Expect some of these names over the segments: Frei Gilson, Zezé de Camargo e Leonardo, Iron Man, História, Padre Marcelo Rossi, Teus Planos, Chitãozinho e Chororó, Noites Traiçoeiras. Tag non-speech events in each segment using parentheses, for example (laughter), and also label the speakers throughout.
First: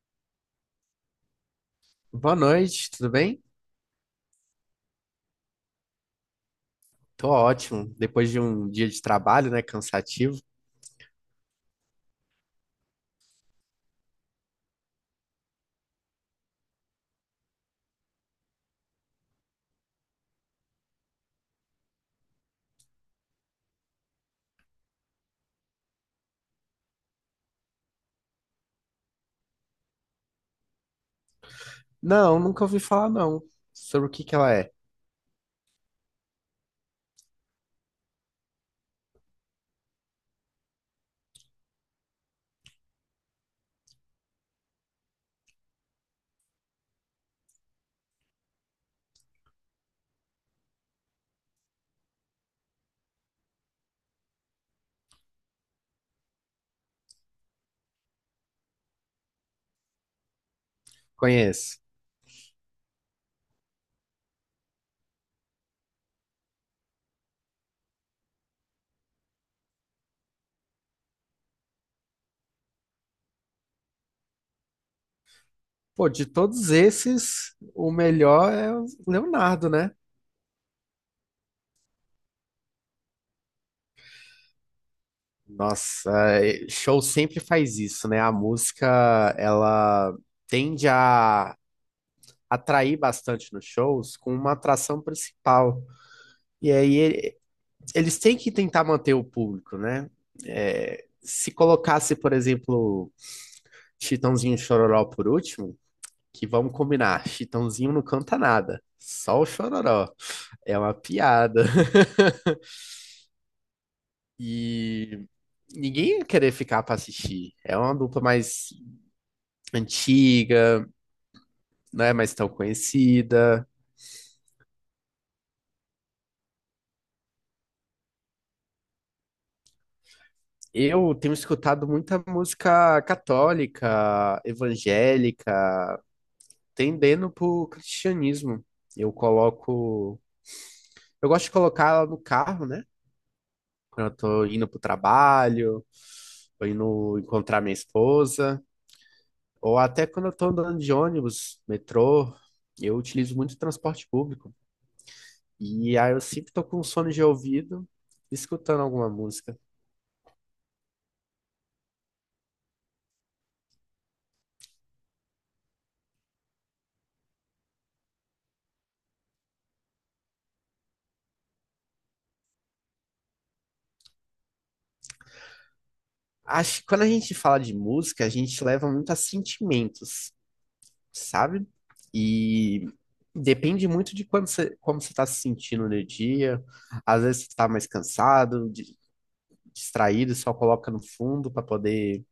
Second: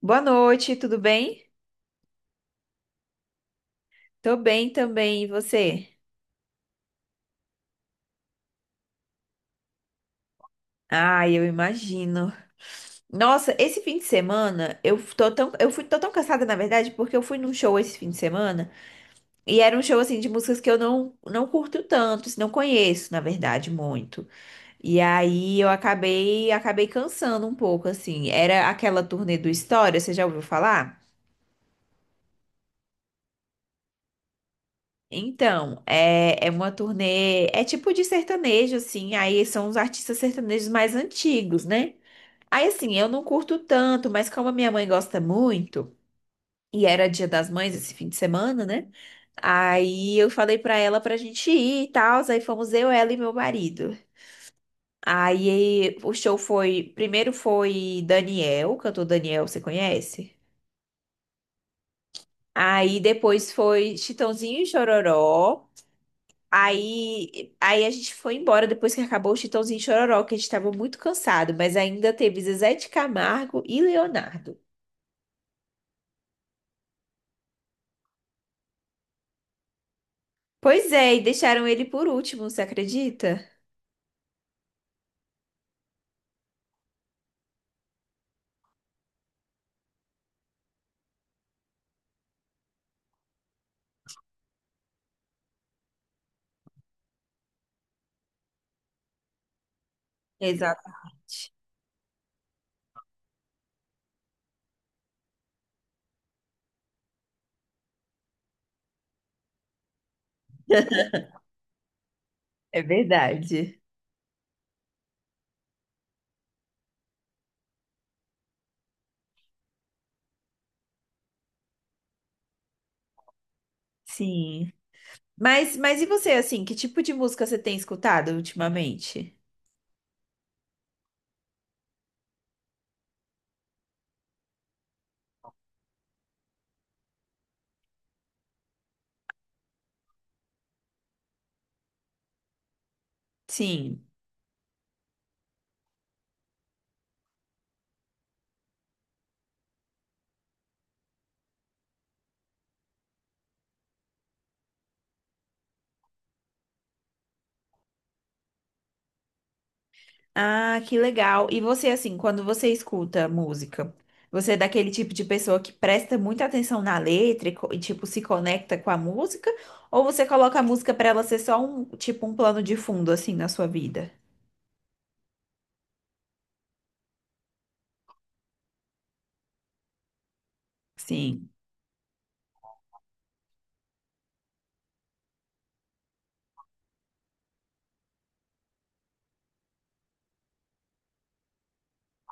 Speaker 1: Boa noite, tudo bem?
Speaker 2: Boa noite, tudo bem?
Speaker 1: Tô bem também, e você?
Speaker 2: Tô ótimo. Depois de um dia de trabalho, né, cansativo.
Speaker 1: Ah, eu imagino. Nossa, esse fim de semana eu tô tão, eu fui, tô tão cansada, na verdade, porque eu fui num show esse fim de semana e era um show assim de músicas que eu não curto tanto, assim, não conheço, na verdade, muito. E aí eu acabei cansando um pouco, assim. Era aquela turnê do História, você já ouviu falar?
Speaker 2: Não, nunca ouvi falar não. Sobre o que ela é?
Speaker 1: Então, é uma turnê, é tipo de sertanejo, assim, aí são os artistas sertanejos mais antigos, né? Aí, assim, eu não curto tanto, mas como a minha mãe gosta muito, e era Dia das Mães esse fim de semana, né? Aí eu falei pra ela pra gente ir e tal, aí fomos eu, ela e meu marido. Aí o show foi, primeiro foi Daniel, cantor Daniel, você conhece?
Speaker 2: Conheço.
Speaker 1: Aí depois foi Chitãozinho e Chororó. Aí a gente foi embora depois que acabou o Chitãozinho e Chororó, que a gente estava muito cansado, mas ainda teve Zezé de Camargo e Leonardo.
Speaker 2: Pô, de todos esses, o melhor é o Leonardo, né?
Speaker 1: Pois é, e deixaram ele por último, você acredita?
Speaker 2: Nossa, é, show sempre faz isso, né? A música, ela tende a atrair bastante nos shows com uma atração principal. E aí eles têm que tentar manter o público, né?
Speaker 1: Exato.
Speaker 2: É, se colocasse, por exemplo, Chitãozinho e Chororó por último, que vamos combinar, Chitãozinho não canta nada, só o Chororó. É uma piada. (laughs)
Speaker 1: É verdade.
Speaker 2: E ninguém ia querer ficar pra assistir. É uma dupla mais antiga, não é mais tão conhecida.
Speaker 1: Sim. Mas e você, assim, que tipo de música você tem escutado ultimamente?
Speaker 2: Eu tenho escutado muita música católica, evangélica, tendendo pro cristianismo. Eu coloco, eu gosto de colocar ela no carro, né?
Speaker 1: Sim.
Speaker 2: Quando eu tô indo pro trabalho ou indo encontrar minha esposa, ou até quando eu tô andando de ônibus, metrô, eu utilizo muito transporte público. E aí eu sempre tô com um sono de ouvido, escutando alguma música.
Speaker 1: Ah, que legal. E você, assim, quando você escuta música, você é daquele tipo de pessoa que presta muita atenção na letra e, e, tipo, se conecta com a música? Ou você coloca a música pra ela ser só um, tipo, um plano de fundo, assim, na sua vida?
Speaker 2: Acho que quando a gente fala de música, a gente leva muito a sentimentos,
Speaker 1: Sim,
Speaker 2: sabe? E depende muito de quando você, como você está se sentindo no dia. Às vezes você está mais cansado, distraído, só coloca no fundo para poder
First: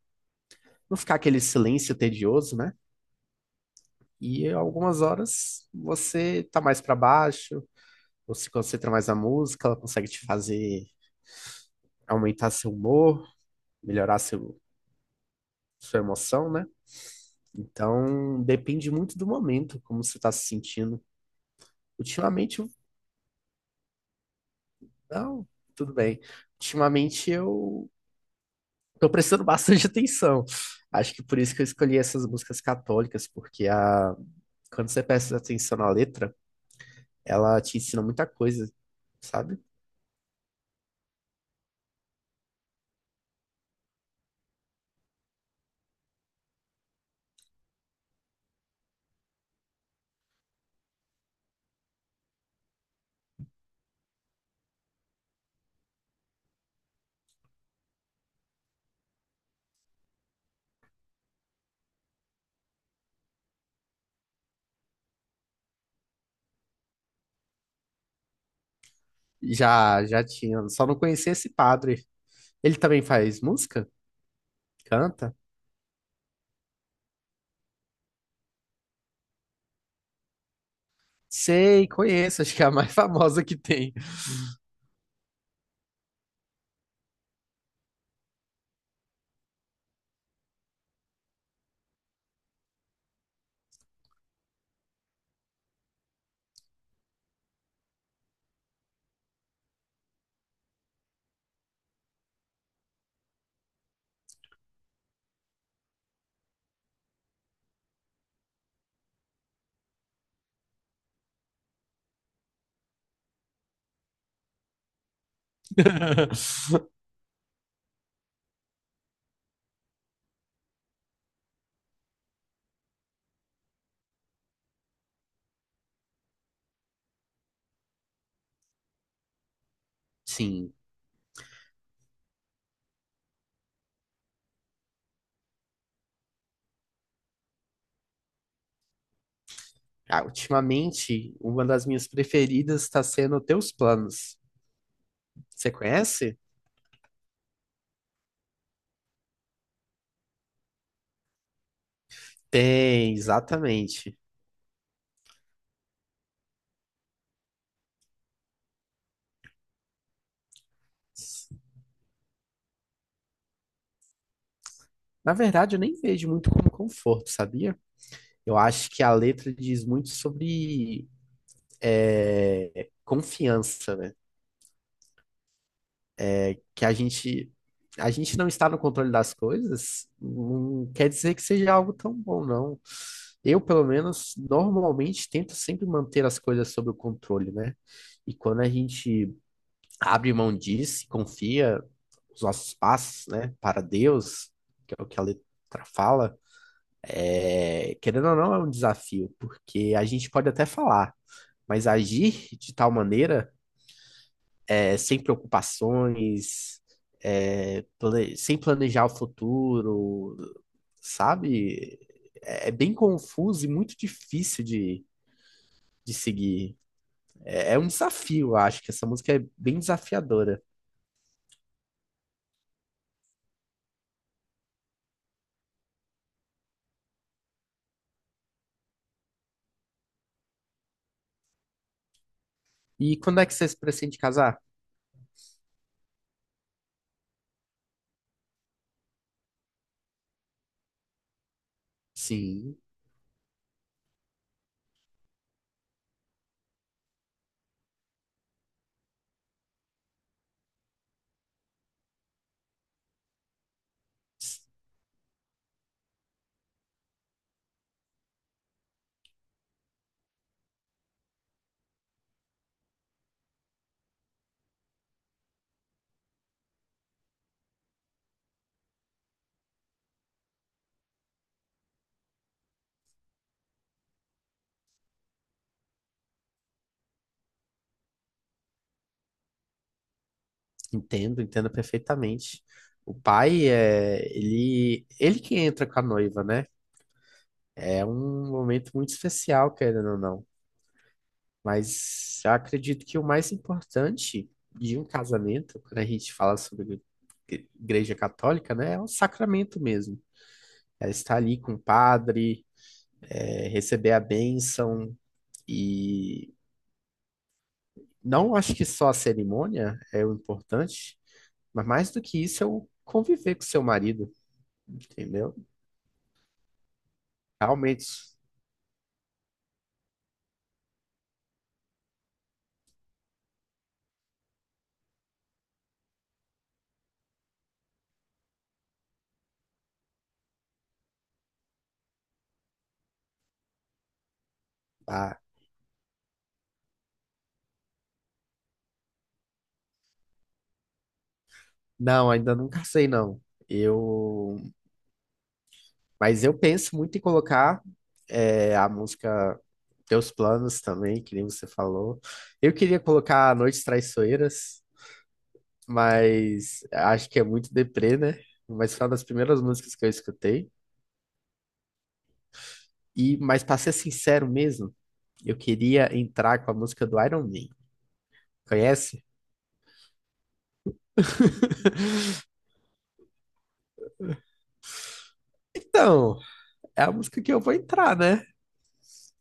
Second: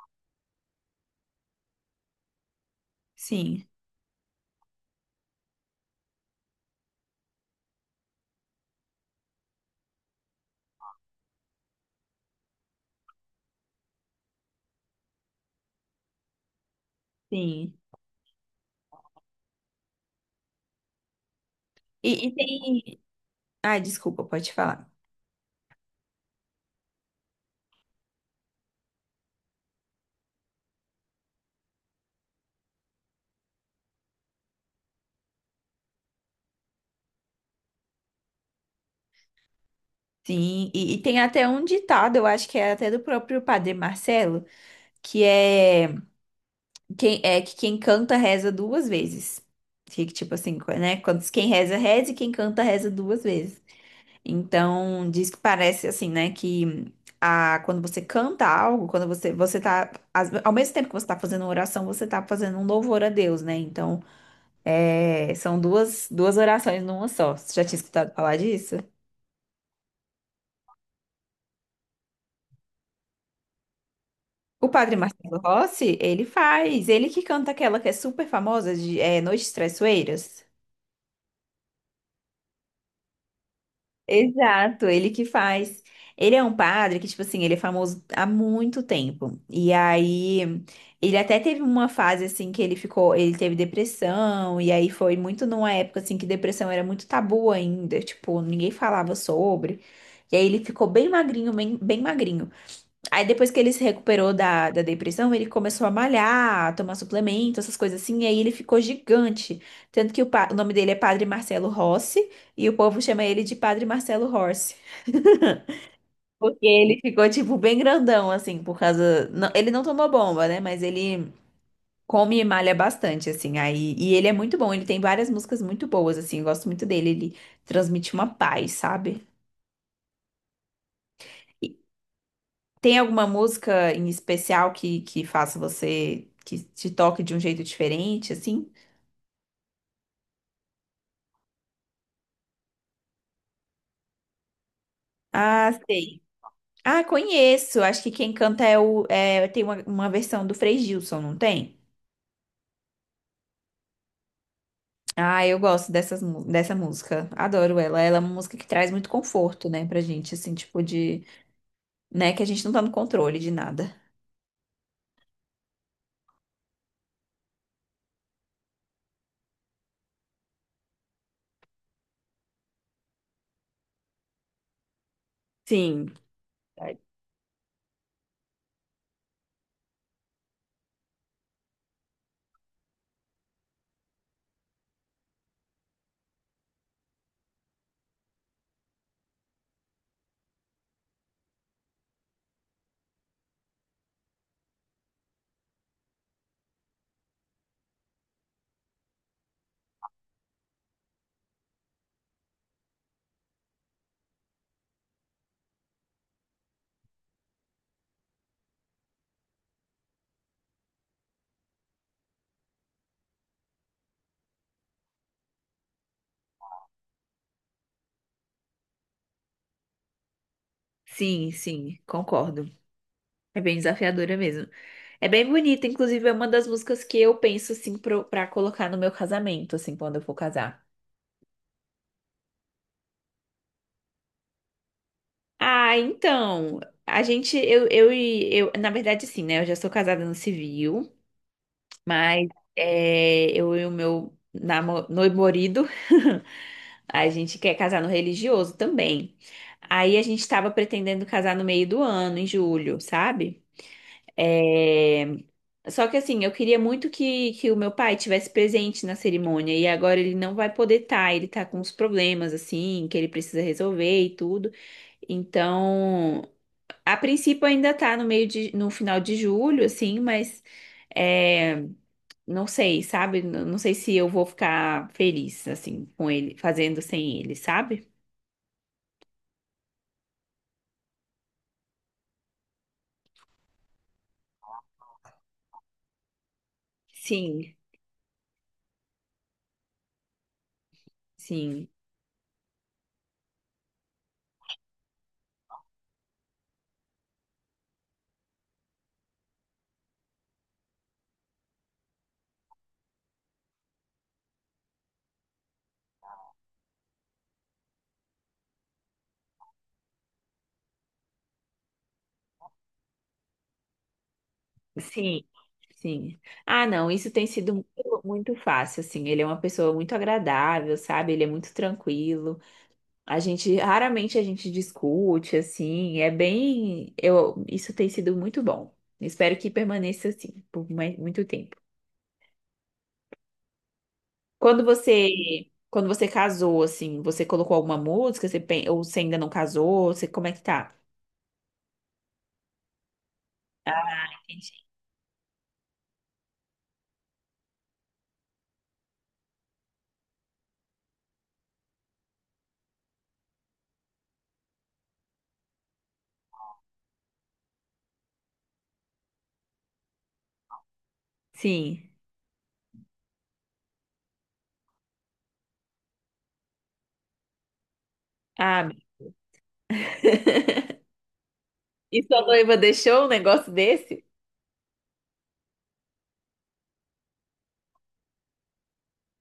Speaker 2: não ficar aquele silêncio tedioso, né?
Speaker 1: sim,
Speaker 2: E algumas horas você tá mais para baixo, ou se concentra mais na música, ela consegue te fazer aumentar seu humor, melhorar seu, sua emoção, né?
Speaker 1: sim.
Speaker 2: Então depende muito do momento, como você tá se sentindo.
Speaker 1: E
Speaker 2: Ultimamente, eu-
Speaker 1: tem. Ai, desculpa, pode falar.
Speaker 2: não, tudo bem. Ultimamente eu tô prestando bastante (laughs) atenção. Acho que por isso que eu escolhi essas músicas católicas, porque quando você presta atenção na letra, ela te ensina muita coisa, sabe?
Speaker 1: Sim, e tem até um ditado, eu acho que é até do próprio Padre Marcelo, que é. É que quem canta reza duas vezes. Fica tipo assim, né? Quando diz quem reza, reza e quem canta reza duas vezes. Então, diz que parece assim, né? Que quando você canta algo, quando você, você tá. Ao mesmo tempo que você tá fazendo uma oração, você tá fazendo um louvor a Deus, né? Então, é, são duas orações numa só. Você já tinha escutado falar disso?
Speaker 2: Já, já tinha. Só não conhecia esse padre. Ele também faz música?
Speaker 1: O padre
Speaker 2: Canta?
Speaker 1: Marcelo Rossi, ele faz. Ele que canta aquela que é super famosa de é, Noites Traiçoeiras.
Speaker 2: Sei, conheço. (laughs) Acho que é a mais (laughs) famosa que tem.
Speaker 1: Exato, ele que faz. Ele é um padre que, tipo assim, ele é famoso há muito tempo. E aí, ele até teve uma fase, assim, que ele ficou, ele teve depressão, e aí foi muito numa época, assim, que depressão era muito tabu ainda, tipo, ninguém falava sobre. E aí ele ficou bem magrinho, bem magrinho. Aí depois que ele se recuperou da depressão, ele começou a malhar, a tomar suplemento, essas coisas assim, e aí ele ficou gigante. Tanto que o, o nome dele é Padre Marcelo Rossi, e o povo chama ele de Padre Marcelo Rossi. (laughs)
Speaker 2: (laughs)
Speaker 1: Porque ele ficou, tipo, bem grandão, assim, por causa. Ele não tomou bomba, né? Mas ele come e malha bastante, assim. Aí, e ele é muito bom, ele tem várias músicas muito boas, assim. Eu gosto muito dele, ele transmite uma paz, sabe?
Speaker 2: Sim.
Speaker 1: Tem alguma música em especial que faça você, que te toque de um jeito diferente, assim?
Speaker 2: Ah, ultimamente, uma das minhas preferidas está sendo Teus Planos.
Speaker 1: Ah,
Speaker 2: Você
Speaker 1: sei.
Speaker 2: conhece?
Speaker 1: Ah, conheço. Acho que quem canta é o. É, tem uma versão do Frei Gilson, não tem?
Speaker 2: Tem, exatamente.
Speaker 1: Ah, eu gosto dessas, dessa música. Adoro ela. Ela é uma música que traz muito conforto, né, pra gente, assim, tipo de, né, que a gente não tá no controle de nada.
Speaker 2: Na verdade, eu nem vejo muito como conforto, sabia? Eu acho que a letra diz muito sobre confiança, né?
Speaker 1: Sim.
Speaker 2: Que a gente não está no controle das coisas, não quer dizer que seja algo tão bom, não. Eu, pelo menos, normalmente tento sempre manter as coisas sob o controle, né? E quando a gente abre mão disso, e confia os nossos passos, né, para Deus, que é o que a letra fala, querendo ou não, é um desafio, porque a gente pode até falar, mas agir de tal maneira sem preocupações, sem planejar o futuro, sabe? É, é bem confuso e muito difícil de seguir. É, é um desafio, eu acho, que essa música é bem desafiadora.
Speaker 1: Sim, sim, concordo. É bem desafiadora mesmo. É bem bonita, inclusive é uma das músicas que eu penso assim pro, pra colocar no meu casamento, assim, quando eu for casar.
Speaker 2: E quando é que vocês pretendem casar?
Speaker 1: Ah, então, a gente, eu, na verdade, sim, né? Eu já sou casada no civil, mas
Speaker 2: Sim,
Speaker 1: é, eu e o meu namorado, (laughs) a gente quer casar no religioso também. Aí a gente tava pretendendo casar no meio do ano, em julho, sabe? É, só que assim, eu queria muito que o meu pai tivesse presente na cerimônia e agora ele não vai poder estar, ele tá com uns problemas assim, que ele precisa resolver e tudo. Então, a princípio ainda tá no meio de, no final de julho, assim, mas é, não sei, sabe? Não sei se eu vou ficar feliz assim com ele, fazendo sem ele, sabe?
Speaker 2: entendo, entendo perfeitamente. O pai é ele, ele que entra com a noiva, né?
Speaker 1: Sim,
Speaker 2: É um momento muito especial, querendo ou não.
Speaker 1: sim.
Speaker 2: Mas eu acredito que o mais importante de um casamento, quando a gente fala sobre igreja católica, né, é o sacramento mesmo. É estar ali com o padre, receber a bênção e não acho que só a cerimônia é o importante, mas mais do que isso é o conviver com seu marido,
Speaker 1: Sim,
Speaker 2: entendeu?
Speaker 1: sim. Ah, não, isso tem sido muito,
Speaker 2: Realmente,
Speaker 1: muito fácil, assim. Ele é uma pessoa muito agradável, sabe? Ele é muito tranquilo. A gente, raramente a gente discute, assim. É bem, eu, isso tem sido muito bom. Espero que permaneça assim por mais, muito tempo. Quando
Speaker 2: ah,
Speaker 1: você, quando você casou, assim, você colocou alguma música? Você, ou você ainda não casou? Você, como é que tá?
Speaker 2: não, ainda não casei não.
Speaker 1: Ah,
Speaker 2: Eu
Speaker 1: entendi.
Speaker 2: mas eu penso muito em colocar a música Teus Planos também, que nem você falou. Eu queria colocar Noites Traiçoeiras, mas acho que é muito deprê, né? Mas foi uma das primeiras músicas que eu escutei.
Speaker 1: Sim.
Speaker 2: E, mas para ser sincero mesmo, eu queria entrar com a música do Iron Man.
Speaker 1: Ah,
Speaker 2: Conhece?
Speaker 1: (laughs) e sua noiva deixou um negócio desse?
Speaker 2: Então, é a música que eu vou entrar, né?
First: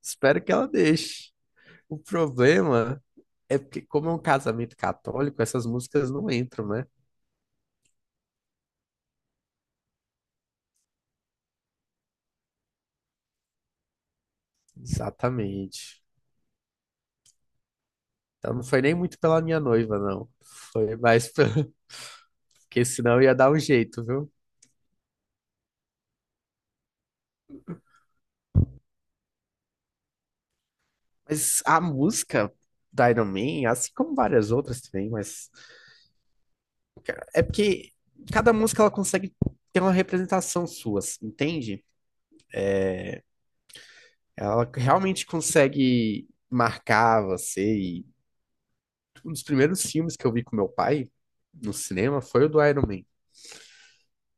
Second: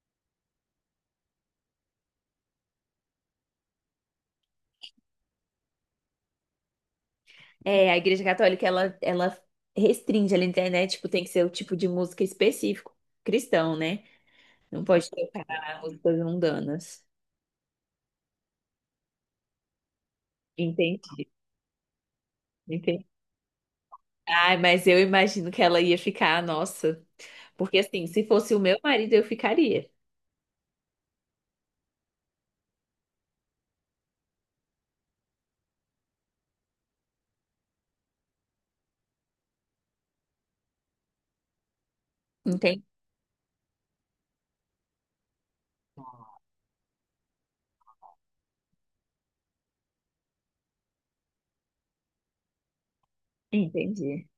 Speaker 2: Espero que ela deixe. O problema é porque, como é um casamento católico, essas músicas não entram, né?
Speaker 1: É, a Igreja Católica, ela restringe ali na internet, tipo, tem que ser o tipo de música específico, cristão, né? Não pode tocar
Speaker 2: Exatamente.
Speaker 1: músicas mundanas.
Speaker 2: Então não foi nem muito pela minha noiva, não. Foi
Speaker 1: Entendi,
Speaker 2: mais pela... (laughs) Porque
Speaker 1: entendi.
Speaker 2: senão ia dar um jeito, viu?
Speaker 1: Ai, mas eu imagino que ela ia ficar, nossa. Porque assim, se fosse o meu marido, eu ficaria.
Speaker 2: Mas a música da Iron Man, assim como várias outras também, mas é porque cada música ela consegue ter uma representação sua, assim, entende?
Speaker 1: Entendi.
Speaker 2: Ela realmente consegue marcar você. E um dos primeiros filmes que eu vi com meu pai no cinema foi o do Iron Man.
Speaker 1: Entendi.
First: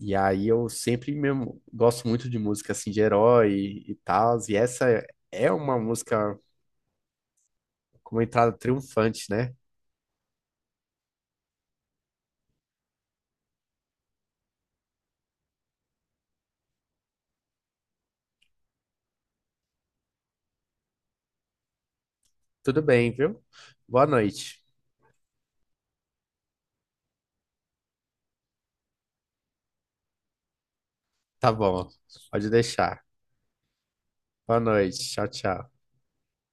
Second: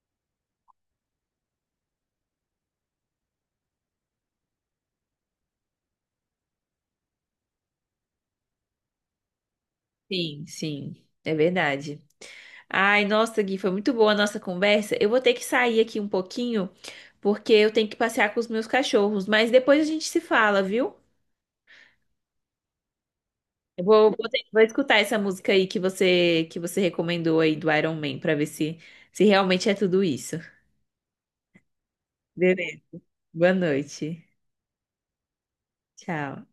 Speaker 2: E aí eu sempre mesmo gosto muito de música assim de herói e tal, e essa é é uma música com uma entrada triunfante, né?
Speaker 1: Sim, sim, é verdade. Ai, nossa, Gui, foi muito boa a nossa conversa. Eu vou ter que sair aqui um pouquinho, porque eu tenho que passear com os meus cachorros, mas depois a gente se fala, viu?
Speaker 2: Tudo bem, viu?
Speaker 1: Eu
Speaker 2: Boa
Speaker 1: vou
Speaker 2: noite.
Speaker 1: escutar essa música aí que você recomendou aí do Iron Man pra ver se se realmente é tudo isso.
Speaker 2: Tá bom, pode
Speaker 1: Beleza.
Speaker 2: deixar.
Speaker 1: Boa noite.
Speaker 2: Boa noite, tchau, tchau.
Speaker 1: Tchau.